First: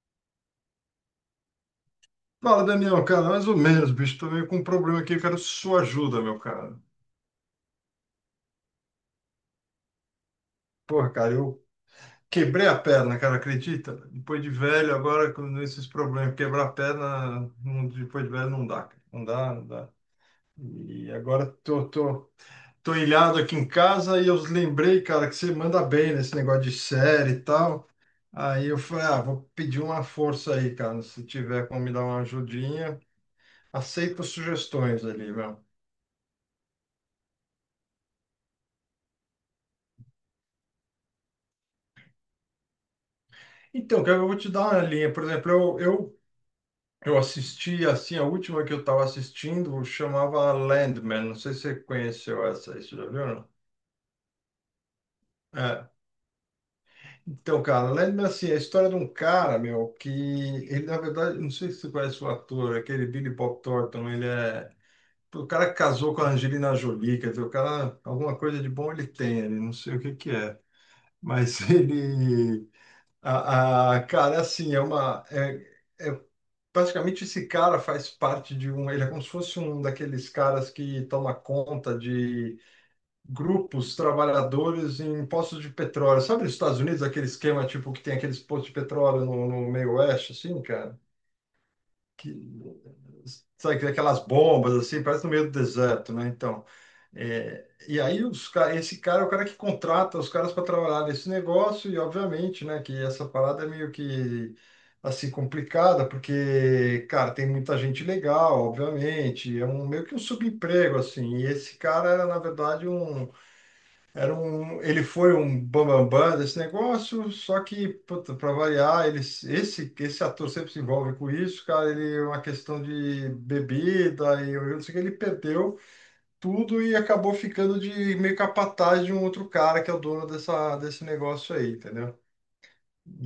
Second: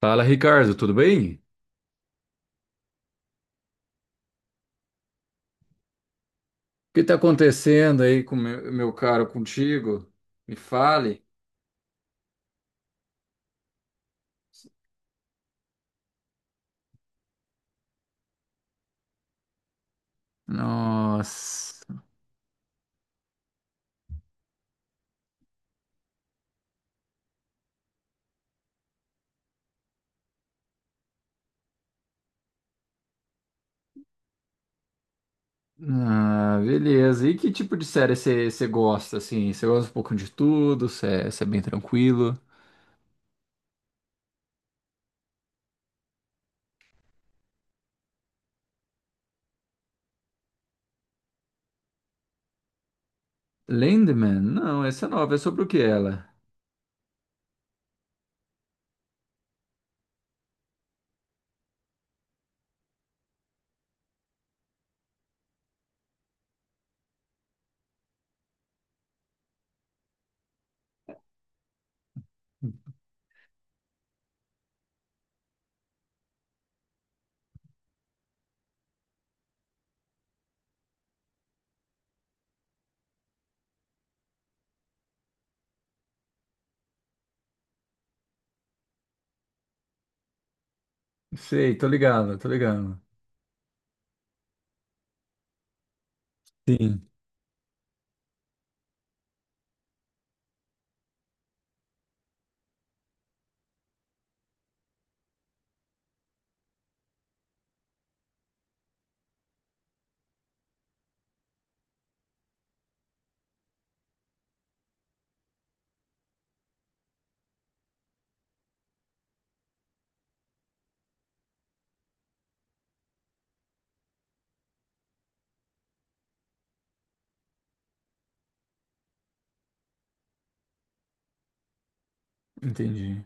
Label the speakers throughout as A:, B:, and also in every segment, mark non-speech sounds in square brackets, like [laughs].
A: Fala, Ricardo, tudo bem? O
B: Fala, Daniel, cara, mais ou menos, bicho. Tô meio com um problema aqui, eu quero sua ajuda, meu cara.
A: que está acontecendo aí com meu caro contigo? Me
B: Porra,
A: fale.
B: cara, eu quebrei a perna, cara, acredita? Depois de velho, agora com esses problemas, quebrar a perna, depois de velho não dá, cara. Não dá, não dá. E agora
A: Nossa,
B: tô ilhado aqui em casa e eu lembrei, cara, que você manda bem nesse negócio de série e tal. Aí eu falei, ah, vou pedir uma força aí, cara, se tiver como me dar uma ajudinha. Aceito sugestões ali, meu.
A: beleza. E que tipo de série você gosta, assim? Você gosta um pouco de tudo? Você é bem tranquilo?
B: Então, cara, eu vou te dar uma linha. Por exemplo, eu assisti, assim, a última que eu estava assistindo chamava Landman. Não sei se você conheceu essa aí, você já viu, não?
A: Landman? Não, essa é nova. É sobre o que
B: É.
A: ela?
B: Então, cara, Landman, assim, é a história de um cara, meu, que ele, na verdade, não sei se você conhece o ator, aquele Billy Bob Thornton, ele é... O cara que casou com a Angelina Jolie, quer dizer, o cara, alguma coisa de bom ele tem, ele não sei o que que é. Mas [laughs] ele... Cara, é assim, é uma. Praticamente esse cara faz parte de um. Ele é como se fosse um daqueles caras que toma conta de grupos trabalhadores em postos de petróleo. Sabe, nos Estados Unidos, aquele esquema tipo que tem aqueles postos de petróleo no, no meio oeste, assim, cara?
A: Sei, tô
B: Que,
A: ligado, tô ligado.
B: sabe, aquelas bombas assim, parece no meio do deserto, né? Então,
A: Sim,
B: é, e aí esse cara é o cara que contrata os caras para trabalhar nesse negócio e obviamente, né, que essa parada é meio que assim complicada, porque, cara, tem muita gente legal, obviamente, é um meio que um subemprego assim. E esse cara era na verdade um era um, ele foi um bambambam desse negócio, só que, para variar, ele, esse ator sempre se envolve com isso, cara. Ele, é uma questão de bebida, e eu não sei o que, ele perdeu tudo e acabou ficando de meio capataz de um outro cara que é o dono dessa, desse negócio aí, entendeu?
A: entendi.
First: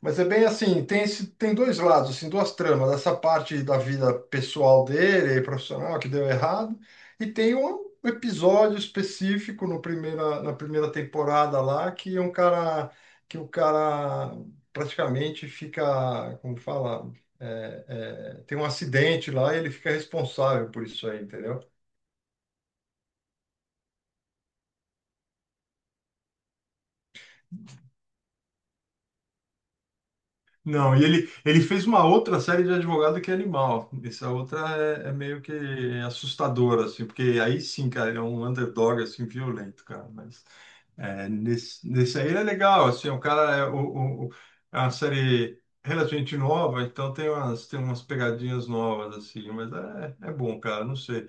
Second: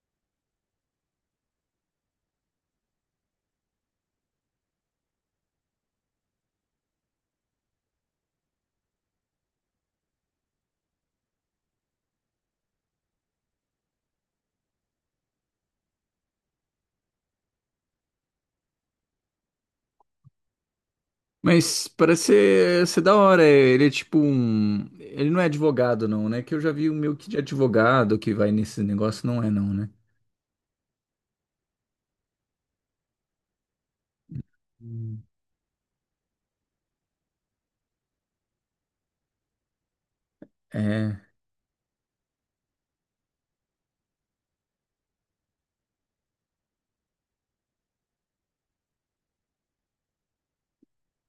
B: Mas é bem assim, tem, tem dois lados, assim, duas tramas, essa parte da vida pessoal dele, profissional, que deu errado, e tem um episódio específico no primeira, na primeira temporada lá, que é um cara, que o cara praticamente fica, como fala, tem um acidente lá e ele fica responsável por isso aí, entendeu?
A: Mas parece ser, ser da hora. Ele é tipo um. Ele não é advogado, não, né? Que eu já vi um meio que de advogado que vai nesse negócio, não é, não, né?
B: Não, e ele fez uma outra série de advogado que é animal. Essa outra é, é
A: Hum.
B: meio que assustadora, assim, porque aí sim, cara, ele é um underdog, assim, violento, cara. Mas
A: É.
B: é, nesse aí ele é legal, assim, o cara é, é uma série relativamente nova, então tem umas pegadinhas novas, assim, mas é, é bom, cara, não sei.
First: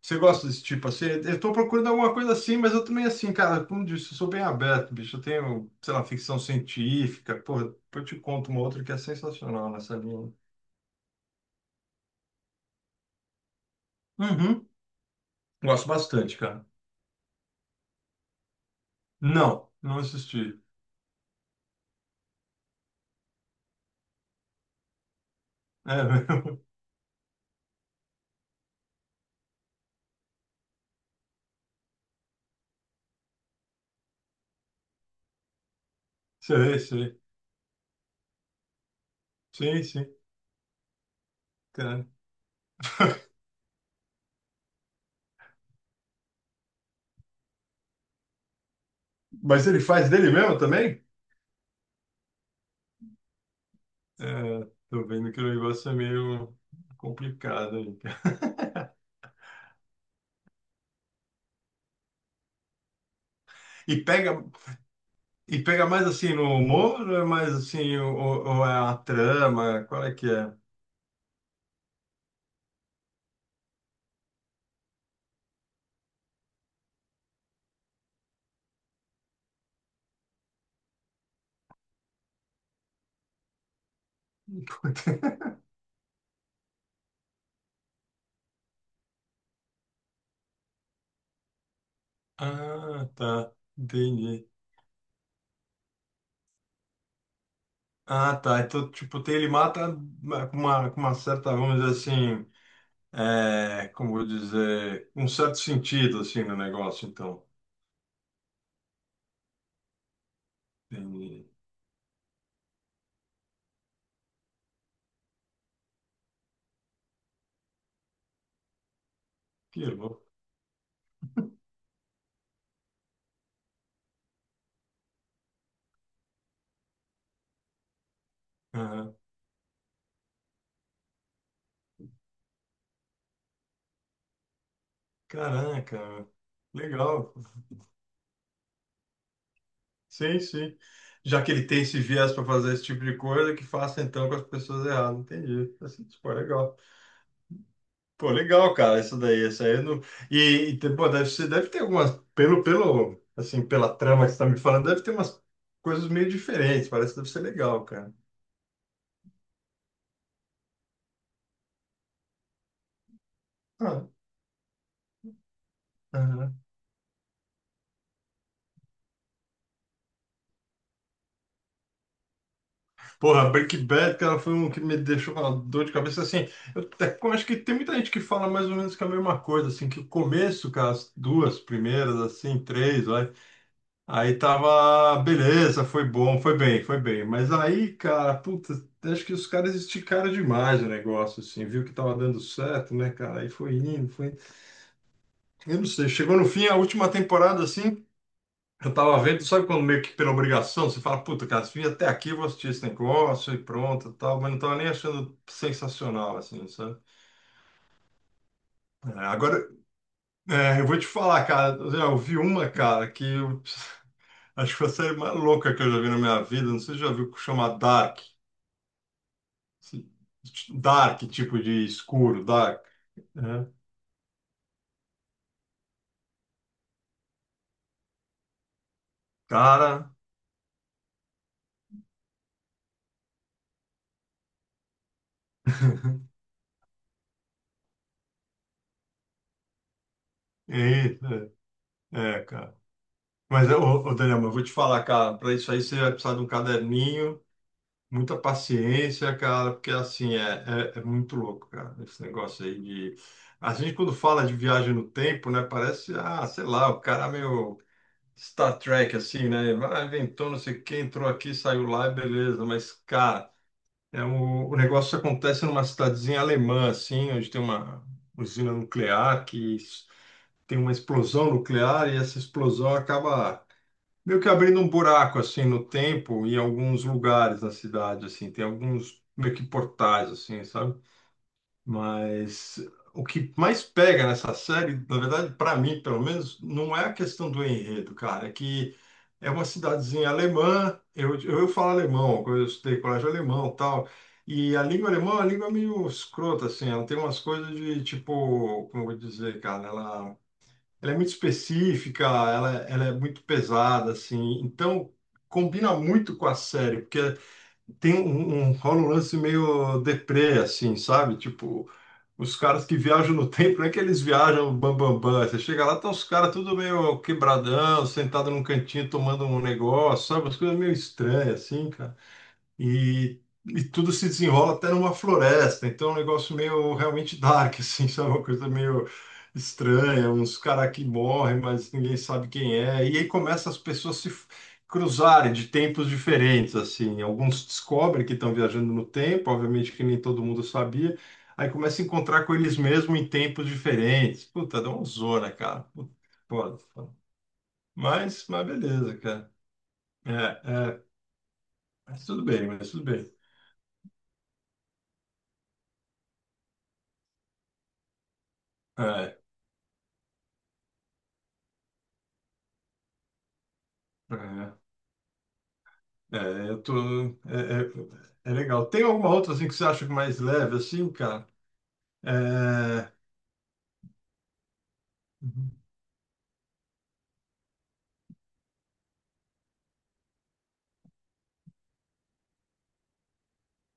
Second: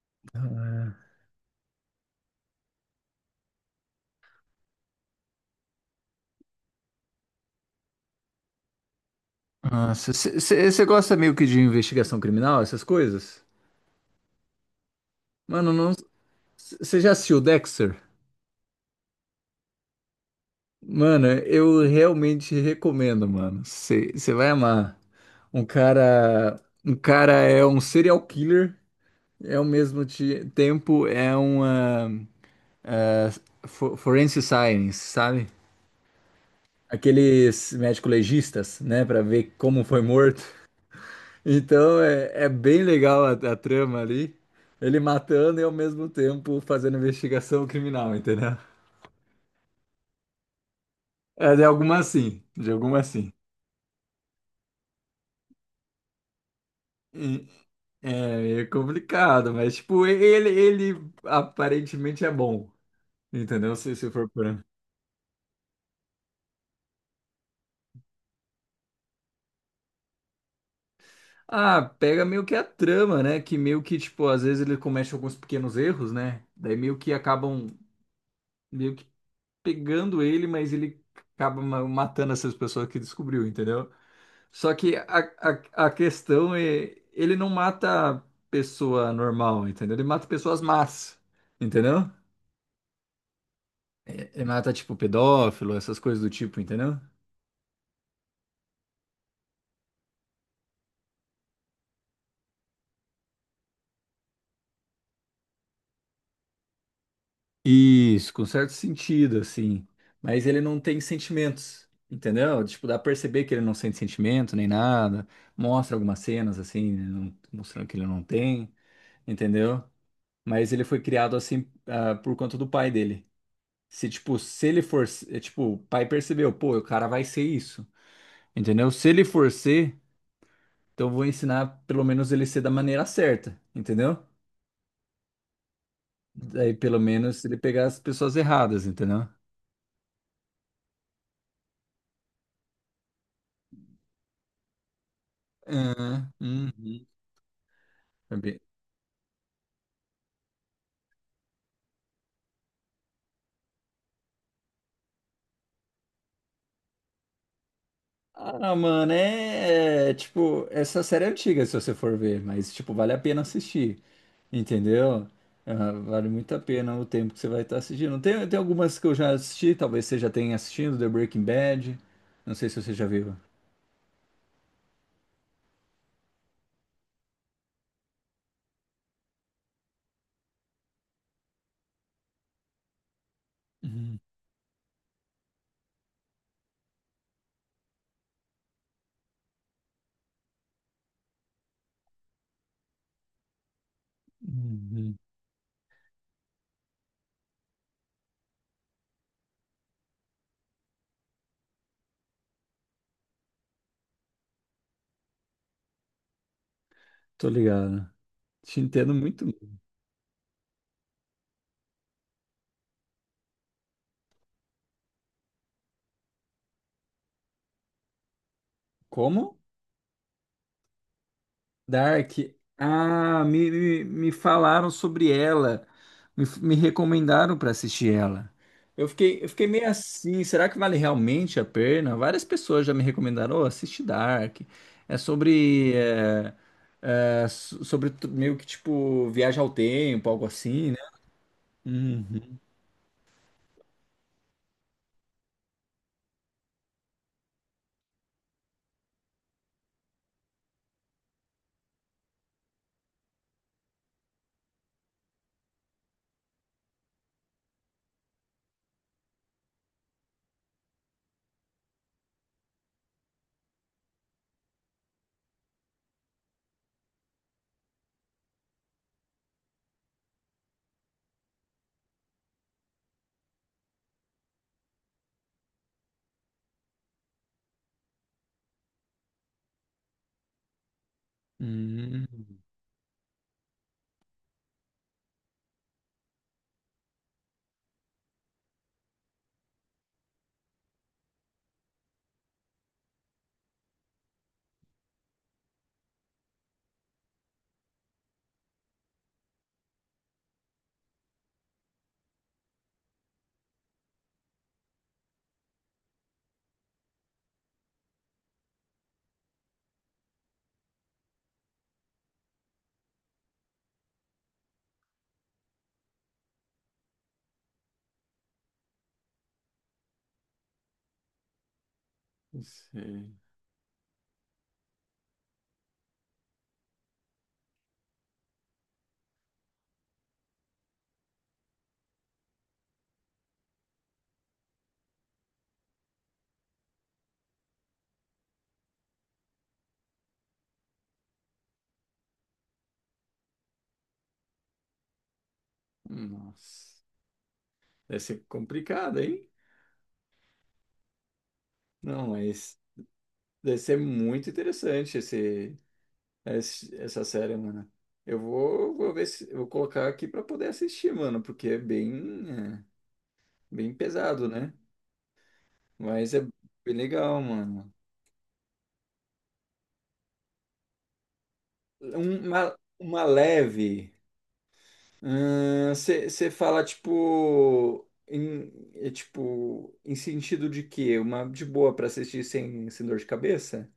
B: Você gosta desse tipo
A: então,
B: assim? Eu tô procurando alguma coisa assim, mas eu também assim, cara, como disse, eu sou bem aberto, bicho. Eu tenho, sei lá, ficção científica. Porra, depois eu te conto uma outra que é sensacional nessa linha.
A: é. Você gosta meio que de investigação criminal, essas coisas?
B: Uhum.
A: Mano,
B: Gosto
A: não.
B: bastante, cara.
A: Você já assistiu Dexter?
B: Não, não assisti.
A: Mano, eu realmente recomendo, mano. Você vai amar. Um
B: É,
A: cara.
B: mesmo?
A: Um cara é um serial killer, é ao mesmo tempo é uma forensic science, sabe?
B: [laughs] Sei, sei.
A: Aqueles médico-legistas, né, pra ver
B: Sim,
A: como foi
B: sim,
A: morto. Então
B: cara.
A: é, é bem legal a trama ali. Ele matando e ao mesmo tempo fazendo investigação criminal, entendeu?
B: Mas ele faz dele mesmo também?
A: É de alguma sim, de alguma sim.
B: É, tô vendo que o negócio é meio
A: E-
B: complicado aí, cara.
A: É, é complicado, mas tipo, ele aparentemente é bom, entendeu?
B: E
A: Se for
B: pega,
A: por...
B: e pega mais assim no humor, ou é mais assim, ou é a trama? Qual é que é?
A: Ah, pega meio que a trama, né? Que meio que, tipo, às vezes ele comete alguns pequenos erros, né? Daí meio que acabam meio que pegando ele, mas ele acaba matando essas pessoas que descobriu, entendeu? Só que a,
B: [laughs]
A: a, a questão é, ele não mata pessoa normal, entendeu? Ele mata pessoas más, entendeu?
B: Ah, tá.
A: Ele
B: Entendi.
A: mata, tipo, pedófilo, essas coisas do tipo, entendeu?
B: Ah, tá. Então, tipo, tem, ele mata, né, com uma certa, vamos dizer assim, é, como vou dizer, um certo sentido, assim, no negócio, então.
A: Isso, com certo sentido, assim. Mas ele não tem
B: Entendi.
A: sentimentos, entendeu? Tipo, dá pra perceber que ele não sente sentimento nem nada. Mostra algumas cenas, assim, né, mostrando que ele não tem,
B: Que
A: entendeu?
B: louco.
A: Mas ele foi criado assim, ah, por conta do pai dele. Se, tipo, se ele for, é, tipo, o pai percebeu, pô, o cara vai ser isso, entendeu? Se
B: Aham.
A: ele for ser, então eu vou ensinar pelo menos ele ser da maneira certa, entendeu?
B: Caraca, meu.
A: Daí pelo
B: Legal.
A: menos ele pegar as pessoas erradas, entendeu?
B: Sim, sim. Já que ele tem esse viés para fazer esse tipo de coisa, que faça então com as pessoas erradas. Entendi. Assim,
A: Aham,
B: pô, legal.
A: uhum.
B: Pô,
A: É bem-
B: legal, cara, isso daí, isso aí eu não... Pô, deve ter algumas, pelo, assim, pela trama que você tá me falando, deve ter umas coisas meio diferentes, parece que deve ser legal, cara.
A: Ah, mano, é, é, tipo, essa série é antiga se você for ver, mas tipo, vale a pena assistir,
B: Ah,
A: entendeu? Ah, vale muito
B: aham.
A: a pena o tempo que você vai estar assistindo. Tem, tem algumas que eu já assisti, talvez você já tenha assistido, The Breaking Bad. Não sei se você já viu.
B: Porra, Breaking Bad, cara, foi um que me deixou com uma dor de cabeça, assim, eu acho que tem muita gente que fala mais ou menos que é a mesma coisa, assim, que o começo, cara, as duas primeiras, assim, três, vai,
A: Uhum,
B: aí tava, beleza, foi bom, foi bem, foi bem. Mas aí, cara, puta, acho que os caras esticaram demais o negócio, assim, viu que tava dando certo, né, cara? Aí foi indo, foi indo.
A: uhum.
B: Eu não sei, chegou no fim, a última temporada, assim, eu tava vendo, sabe, quando meio que pela obrigação, você fala, puta, cara, se vim até aqui, eu vou assistir esse negócio e pronto, tal, mas não tava nem achando sensacional, assim, sabe?
A: Tô ligado. Te
B: É,
A: entendo muito.
B: agora, é, eu vou te falar, cara, eu vi uma, cara, que eu [laughs] acho que foi a série mais louca que eu já vi na minha vida, não sei se você já viu, que chama Dark.
A: Como?
B: Dark, tipo de escuro,
A: Dark.
B: dark.
A: Ah,
B: Né?
A: me falaram sobre ela. Me recomendaram para assistir ela. Eu fiquei meio
B: Cara,
A: assim. Será que vale realmente a pena? Várias pessoas já me recomendaram. Oh, assiste Dark. É sobre.
B: [laughs]
A: É, é, sobre meio que tipo viagem ao tempo, algo assim, né?
B: é, é,
A: Uhum.
B: cara. Mas, ô Daniel, mas eu vou te falar, cara, para isso aí você vai precisar de um caderninho, muita paciência, cara, porque assim, é, é muito louco, cara, esse negócio aí de. A gente, quando fala de viagem no tempo, né, parece, ah, sei lá, o cara meio Star Trek, assim, né? Vai, inventou não sei o que, entrou aqui, saiu lá, beleza, mas, cara. É, o negócio acontece numa cidadezinha alemã, assim, onde tem uma usina nuclear tem uma explosão nuclear e essa explosão acaba meio que abrindo um buraco, assim, no tempo em alguns lugares na cidade, assim. Tem alguns meio que portais, assim, sabe?
A: Uhum.
B: Mas o que mais pega nessa série, na verdade, para mim, pelo menos, não é a questão do enredo, cara. É que é uma cidadezinha alemã, eu falo alemão, eu estudei colégio alemão e tal, e a língua alemã é uma língua meio escrota, assim, ela tem umas coisas de, tipo, como eu vou dizer, cara, ela é muito específica, ela é muito pesada, assim, então combina muito com a série, porque tem rola um lance meio deprê, assim, sabe? Tipo, os caras que viajam no [laughs] tempo, não é que eles viajam bam, bam, bam. Você chega lá, estão os caras tudo meio quebradão, sentado num cantinho tomando um negócio, sabe? As coisas meio estranhas, assim, cara,
A: Não sei.
B: e tudo se desenrola até numa floresta. Então, é um negócio meio realmente dark, [laughs] assim, sabe? Uma coisa meio estranha, uns caras que morrem, mas ninguém sabe quem é. E aí começa as pessoas se f- cruzarem de tempos diferentes, assim. Alguns descobrem que estão viajando no tempo, obviamente que nem todo mundo sabia. Aí começa a encontrar com eles mesmos em tempos diferentes. Puta, dá uma zona, cara. Puta, foda,
A: Nossa.
B: foda.
A: Deve ser
B: Mas, beleza,
A: complicado, hein?
B: cara. É, é, mas
A: Não,
B: tudo bem,
A: mas
B: mas tudo bem.
A: deve ser muito interessante esse, essa série, mano. Eu vou, vou ver
B: É,
A: se vou colocar aqui pra poder assistir, mano, porque é, bem pesado, né?
B: é.
A: Mas
B: É,
A: é
B: eu
A: bem
B: tô,
A: legal,
B: é,
A: mano.
B: é legal. Tem alguma outra assim que você acha mais leve assim, cara? É,
A: Uma leve. Você fala tipo em, é, tipo em sentido de quê? Uma de boa pra assistir sem, sem dor de cabeça?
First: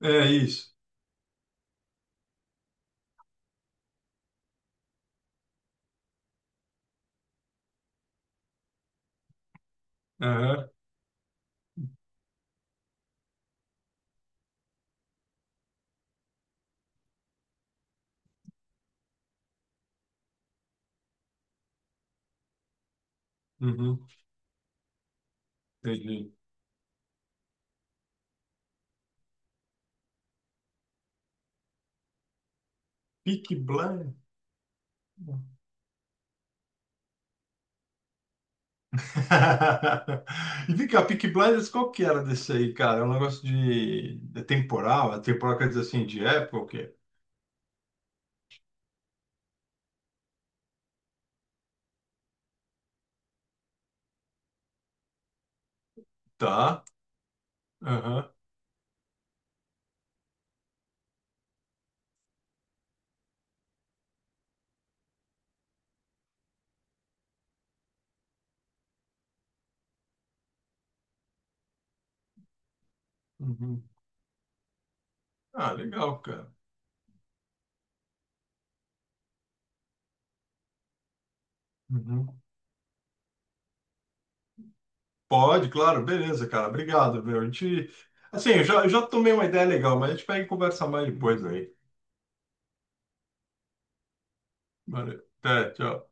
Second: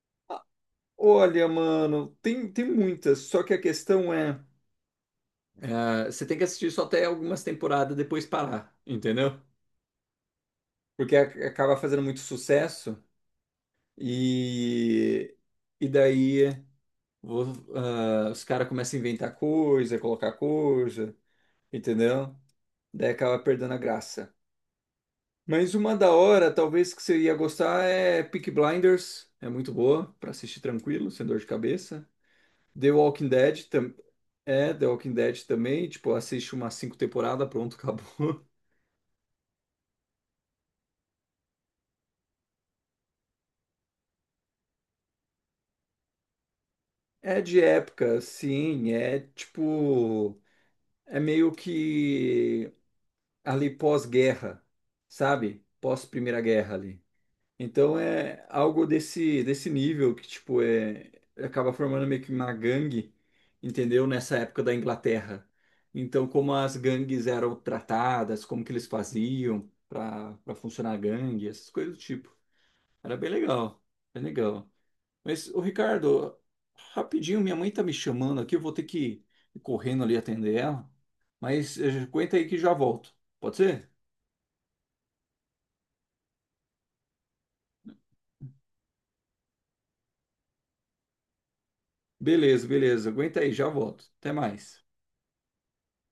B: é isso.
A: Olha, mano, tem, tem muitas, só que a questão é... Ah, você tem que assistir só até algumas temporadas depois parar, entendeu?
B: Aham,
A: Porque acaba fazendo muito sucesso e, e daí vo- ah, os caras começam a inventar coisa, colocar coisa, entendeu? Daí acaba perdendo a
B: uhum,
A: graça. Mas uma da
B: entendi.
A: hora, talvez que você ia gostar é Peaky Blinders, é muito boa pra assistir tranquilo, sem dor de cabeça. The Walking
B: Peaky
A: Dead também,
B: Blinders.
A: é The Walking Dead também, tipo, assiste umas 5 temporadas, pronto, [laughs] acabou.
B: [laughs] E vem cá, Peaky Blinders, qual que era desse aí, cara? É um negócio de temporal? É temporal quer dizer assim, de época ou quê?
A: É de época, sim, é tipo, é meio que ali pós-guerra, sabe? Pós-Primeira Guerra
B: Tá.
A: ali. Então
B: Aham.
A: é algo desse desse nível que tipo é acaba formando meio que uma gangue, entendeu? Nessa época da Inglaterra. Então como as gangues eram tratadas, como que eles faziam para para funcionar a gangue, essas coisas do tipo. Era bem legal,
B: Uhum.
A: bem legal. Mas, ô
B: Ah, legal,
A: Ricardo,
B: cara.
A: rapidinho, minha mãe tá me chamando aqui, eu vou ter que ir correndo ali atender ela. Mas aguenta
B: Uhum.
A: aí que já volto. Pode ser?
B: Pode, claro, beleza, cara. Obrigado, meu. A gente. Assim, eu já tomei uma ideia legal, mas a gente pega e conversa mais depois aí.
A: Beleza, beleza. Aguenta aí, já volto. Até mais.
B: Valeu. Até, tchau.